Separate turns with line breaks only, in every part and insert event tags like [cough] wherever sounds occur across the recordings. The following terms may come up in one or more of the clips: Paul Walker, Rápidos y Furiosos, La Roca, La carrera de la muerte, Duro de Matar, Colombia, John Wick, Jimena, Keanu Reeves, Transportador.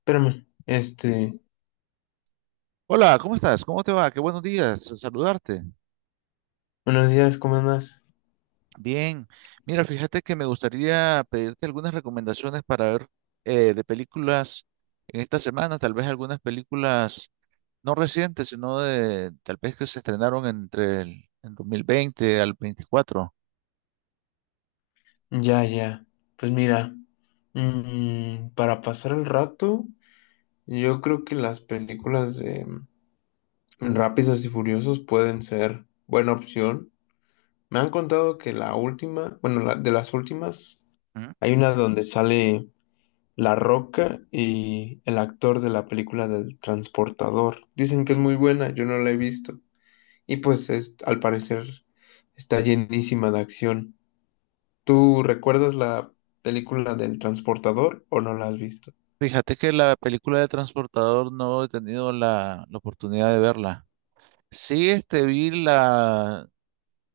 Espérame, este,
Hola, ¿cómo estás? ¿Cómo te va? Qué buenos días, saludarte.
buenos días, ¿cómo andas?
Bien, mira, fíjate que me gustaría pedirte algunas recomendaciones para ver, de películas en esta semana, tal vez algunas películas no recientes, sino de tal vez que se estrenaron entre el 2020 al 24.
Ya, ya, pues mira, para pasar el rato, yo creo que las películas de Rápidos y Furiosos pueden ser buena opción. Me han contado que la última, bueno, de las últimas,
¿Mm?
hay una donde sale La Roca y el actor de la película del Transportador. Dicen que es muy buena, yo no la he visto. Y pues es, al parecer está llenísima de acción. ¿Tú recuerdas la película del transportador o no la has visto?
Fíjate que la película de Transportador no he tenido la oportunidad de verla. Sí,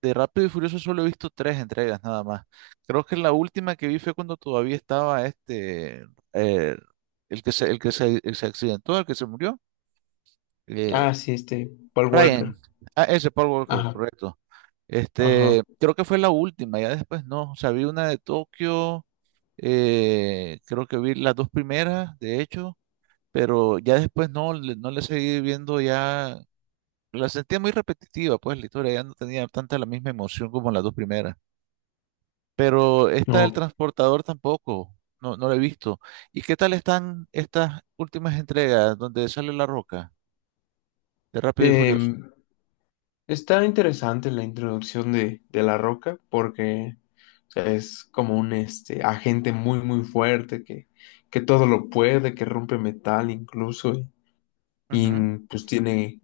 de Rápido y Furioso solo he visto tres entregas nada más. Creo que la última que vi fue cuando todavía estaba eh, el se accidentó, el que se murió, eh,
Ah, sí, este, Paul
Ryan.
Walker.
Ah, ese Paul Walker,
Ajá,
correcto.
ajá,
Creo que fue la última, ya después no. O sea, vi una de Tokio, creo que vi las dos primeras, de hecho, pero ya después no, no le seguí viendo ya. La sentía muy repetitiva, pues la historia ya no tenía tanta la misma emoción como las dos primeras. Pero esta del
no.
transportador tampoco, no, no la he visto. ¿Y qué tal están estas últimas entregas donde sale La Roca de Rápido y Furioso?
Em, Está interesante la introducción de, La Roca porque, o sea, es como un este, agente muy, muy fuerte que todo lo puede, que rompe metal incluso y
Ujú.
pues tiene,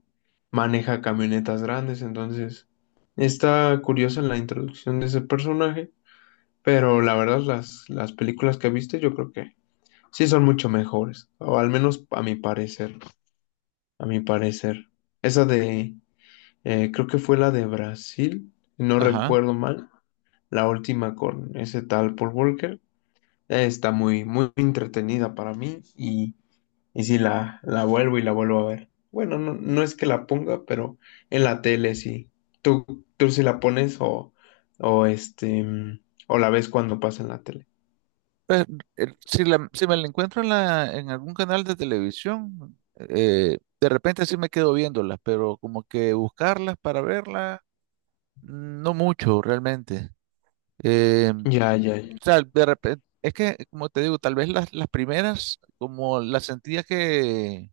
maneja camionetas grandes, entonces está curiosa la introducción de ese personaje. Pero la verdad, las películas que viste, yo creo que sí son mucho mejores. O al menos a mi parecer. A mi parecer. Esa de, creo que fue la de Brasil, si no
Ajá.
recuerdo mal. La última con ese tal Paul Walker. Está muy, muy entretenida para mí. Y sí la vuelvo y la vuelvo a ver. Bueno, no, no es que la ponga, pero en la tele sí. Tú sí la pones o este, o la ves cuando pasa en la tele.
Pues, si me la encuentro en, en algún canal de televisión, de repente sí me quedo viéndolas, pero como que buscarlas para verlas, no mucho realmente.
Ya,
O
ya,
sea, de repente, es que, como te digo, tal vez las primeras, como las sentía que,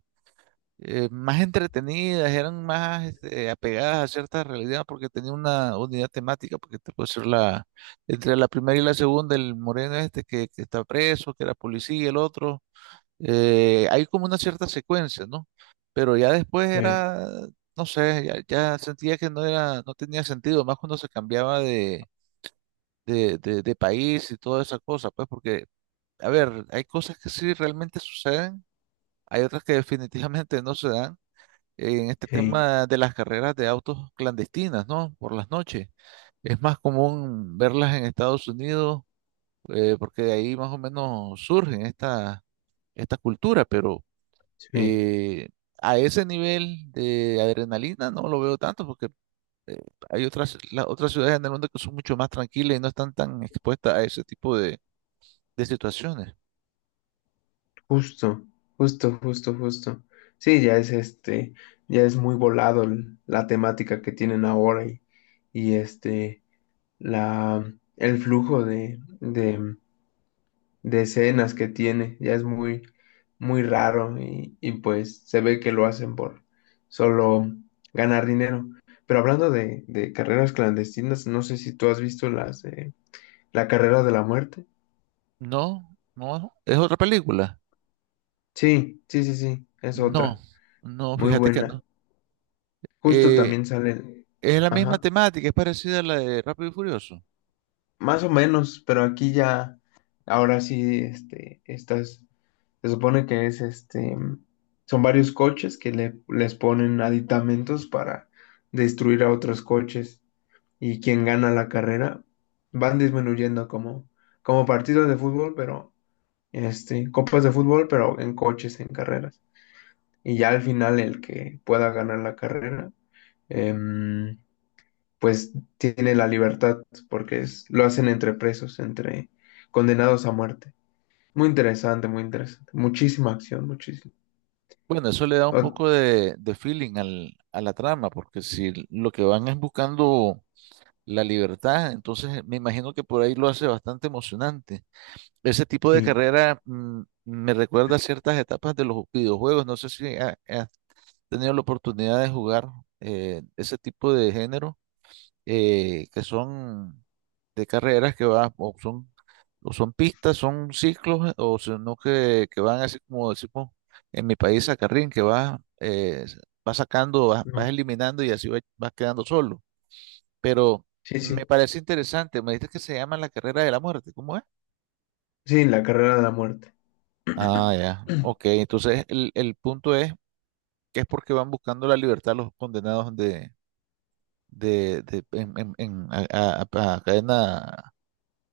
más entretenidas, eran más apegadas a cierta realidad porque tenía una unidad temática, porque te puedo decir entre la primera y la segunda, el moreno este que está preso, que era policía, el otro, hay como una cierta secuencia, ¿no? Pero ya después
sí,
era, no sé, ya sentía que no era, no tenía sentido, más cuando se cambiaba de, de país y toda esa cosa, pues porque, a ver, hay cosas que sí realmente suceden, hay otras que definitivamente no se dan en este
sí,
tema de las carreras de autos clandestinas, ¿no? Por las noches. Es más común verlas en Estados Unidos, porque de ahí más o menos surge esta, esta cultura, pero,
sí,
eh, a ese nivel de adrenalina no lo veo tanto, porque, eh, hay otras, las otras ciudades en el mundo que son mucho más tranquilas y no están tan expuestas a ese tipo de, situaciones.
justo, justo, justo, justo. Sí, ya es este, ya es muy volado la temática que tienen ahora y este, la, el flujo de, de escenas que tiene, ya es muy, muy raro y pues se ve que lo hacen por solo ganar dinero. Pero hablando de carreras clandestinas, no sé si tú has visto las de la carrera de la muerte.
No, no, es otra película.
Sí, sí, sí, sí, es
No,
otra.
no,
Muy
fíjate que no.
buena. Justo
Eh,
también salen,
es la misma
ajá,
temática, es parecida a la de Rápido y Furioso.
más o menos, pero aquí ya, ahora sí, este, estas, se supone que es este, son varios coches que les ponen aditamentos para destruir a otros coches y quien gana la carrera van disminuyendo como, como partidos de fútbol, pero, este, copas de fútbol, pero en coches, en carreras. Y ya al final el que pueda ganar la carrera. em, pues tiene la libertad porque es, lo hacen entre presos, entre condenados a muerte. Muy interesante, muy interesante. Muchísima acción, muchísimo.
Bueno, eso le da un
Oh,
poco de, feeling a la trama, porque si lo que van es buscando la libertad, entonces, me imagino que por ahí lo hace bastante emocionante. Ese tipo de
sí,
carrera, me recuerda a ciertas etapas de los videojuegos. No sé si has tenido la oportunidad de jugar, ese tipo de género, que son de carreras que van, o son, pistas, son ciclos, o sino que van así como decimos en mi país a carrín, que vas, vas sacando, vas
no,
eliminando, y así vas quedando solo. Pero
sí,
me
sí.
parece interesante, me dices que se llama La carrera de la muerte, ¿cómo es?
Sí, la carrera de la muerte.
Ah, ya. Ok,
[clears throat]
entonces el punto es que es porque van buscando la libertad los condenados de, de- en, en- en- a, a- a cadena.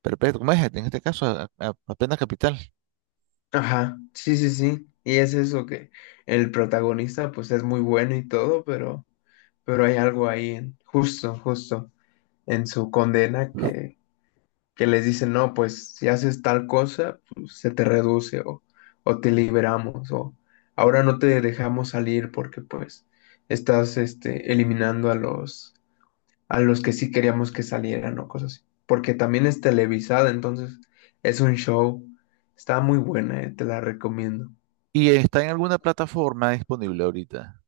Perfecto, como es? En este caso, apenas Capital.
Ajá, sí, sí, sí. Y es eso que el protagonista pues es muy bueno y todo, pero hay algo ahí en- justo, justo en su condena que les dicen, no, pues si haces tal cosa, pues, se te reduce o te liberamos o ahora no te dejamos salir porque pues estás este, eliminando a los que sí queríamos que salieran o cosas así. Porque también es televisada, entonces es un show. Está muy buena, te la recomiendo.
¿Y está en alguna plataforma disponible ahorita?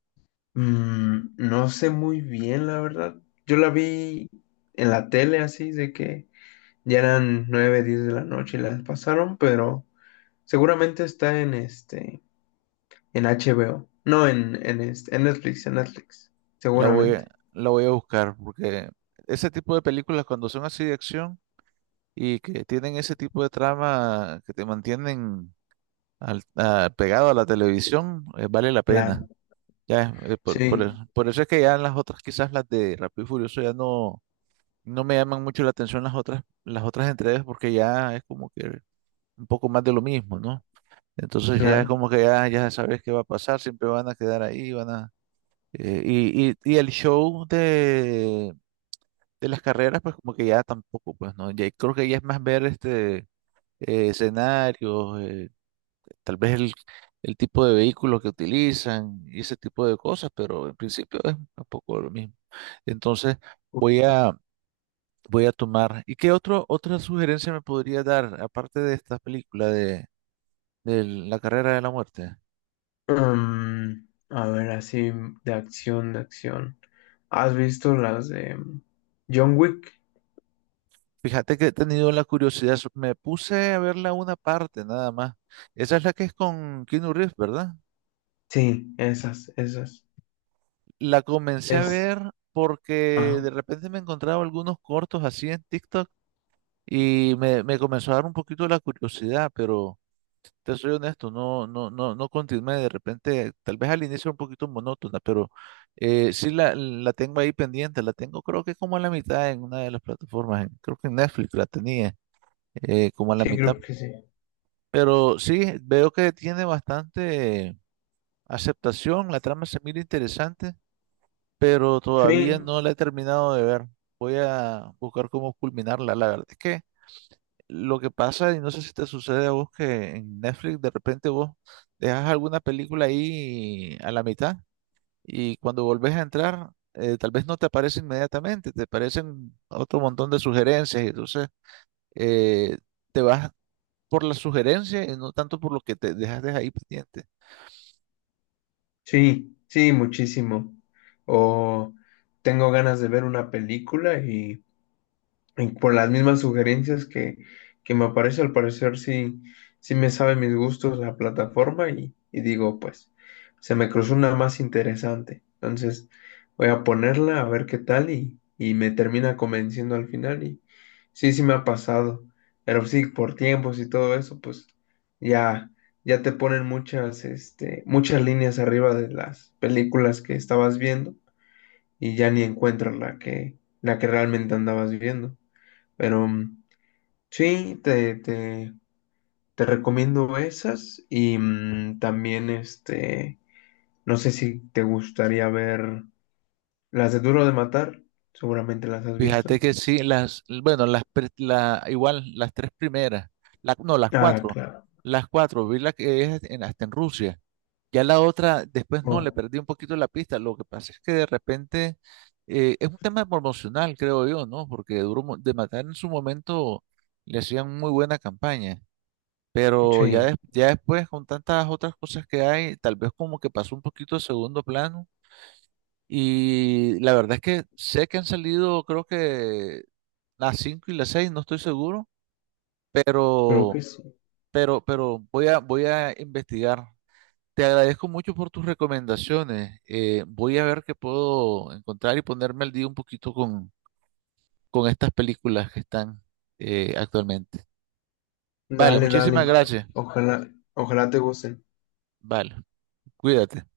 No sé muy bien, la verdad. Yo la vi en la tele así, de que ya eran 9 10 de la noche y las pasaron, pero seguramente está en este, en HBO. No, en, este, en Netflix, en Netflix.
La voy a,
Seguramente.
la voy a buscar porque ese tipo de películas, cuando son así de acción y que tienen ese tipo de trama que te mantienen, pegado a la televisión, vale la pena.
Claro.
Ya,
Sí,
por eso es que ya las otras, quizás las de Rápido y Furioso ya no, no me llaman mucho la atención, las otras entregas, porque ya es como que un poco más de lo mismo, ¿no? Entonces ya es
claro.
como que ya, ya sabes qué va a pasar, siempre van a quedar ahí, van a... y el show de, las carreras, pues como que ya tampoco, pues, ¿no? Ya creo que ya es más ver escenarios, tal vez el tipo de vehículo que utilizan y ese tipo de cosas, pero en principio es un poco lo mismo. Entonces, voy a, voy a tomar... ¿Y qué otra sugerencia me podría dar, aparte de esta película de, La carrera de la muerte?
A ver, así de acción, de acción. ¿Has visto las de John Wick?
Fíjate que he tenido la curiosidad, me puse a verla una parte nada más. Esa es la que es con Keanu Reeves, ¿verdad?
Sí, esas, esas.
La comencé a
Es.
ver porque
Ajá.
de repente me encontraba algunos cortos así en TikTok, y me comenzó a dar un poquito la curiosidad, pero te soy honesto, no, no, no, no continué. De repente, tal vez al inicio era un poquito monótona, pero, sí la tengo ahí pendiente, la tengo creo que como a la mitad en una de las plataformas, creo que en Netflix la tenía, como a la
Sí,
mitad.
creo que sí.
Pero sí, veo que tiene bastante aceptación, la trama se mira interesante, pero
Sí,
todavía no la he terminado de ver. Voy a buscar cómo culminarla. La verdad es que lo que pasa, y no sé si te sucede a vos, que en Netflix de repente vos dejas alguna película ahí a la mitad y cuando volvés a entrar, tal vez no te aparece inmediatamente, te aparecen otro montón de sugerencias, y entonces, eh, te vas por la sugerencia y no tanto por lo que te dejaste ahí pendiente.
sí, sí, muchísimo. O tengo ganas de ver una película. Y por las mismas sugerencias que me aparece, al parecer sí, sí me sabe mis gustos la plataforma y digo, pues, se me cruzó una más interesante. Entonces, voy a ponerla a ver qué tal y me termina convenciendo al final. Y sí, sí me ha pasado. Pero sí, por tiempos y todo eso, pues ya, ya te ponen muchas, este, muchas líneas arriba de las películas que estabas viendo y ya ni encuentras la que realmente andabas viendo. Pero sí, te, te recomiendo esas y también este, no sé si te gustaría ver las de Duro de Matar, seguramente las has visto.
Fíjate que sí, bueno, igual las tres primeras, no,
Ah, claro.
las cuatro, vi la que es hasta en Rusia. Ya la otra, después no, le
Oh,
perdí un poquito la pista. Lo que pasa es que de repente, es un tema promocional, creo yo, ¿no? Porque Duro de Matar, en su momento le hacían muy buena campaña, pero ya,
sí,
ya después con tantas otras cosas que hay, tal vez como que pasó un poquito a segundo plano, y la verdad es que sé que han salido, creo que las 5 y las seis, no estoy seguro,
creo
pero,
que sí.
voy a, voy a investigar. Te agradezco mucho por tus recomendaciones. Voy a ver qué puedo encontrar y ponerme al día un poquito con, estas películas que están, actualmente. Vale,
Dale, dale.
muchísimas gracias.
Ojalá, ojalá te gusten.
Vale, cuídate.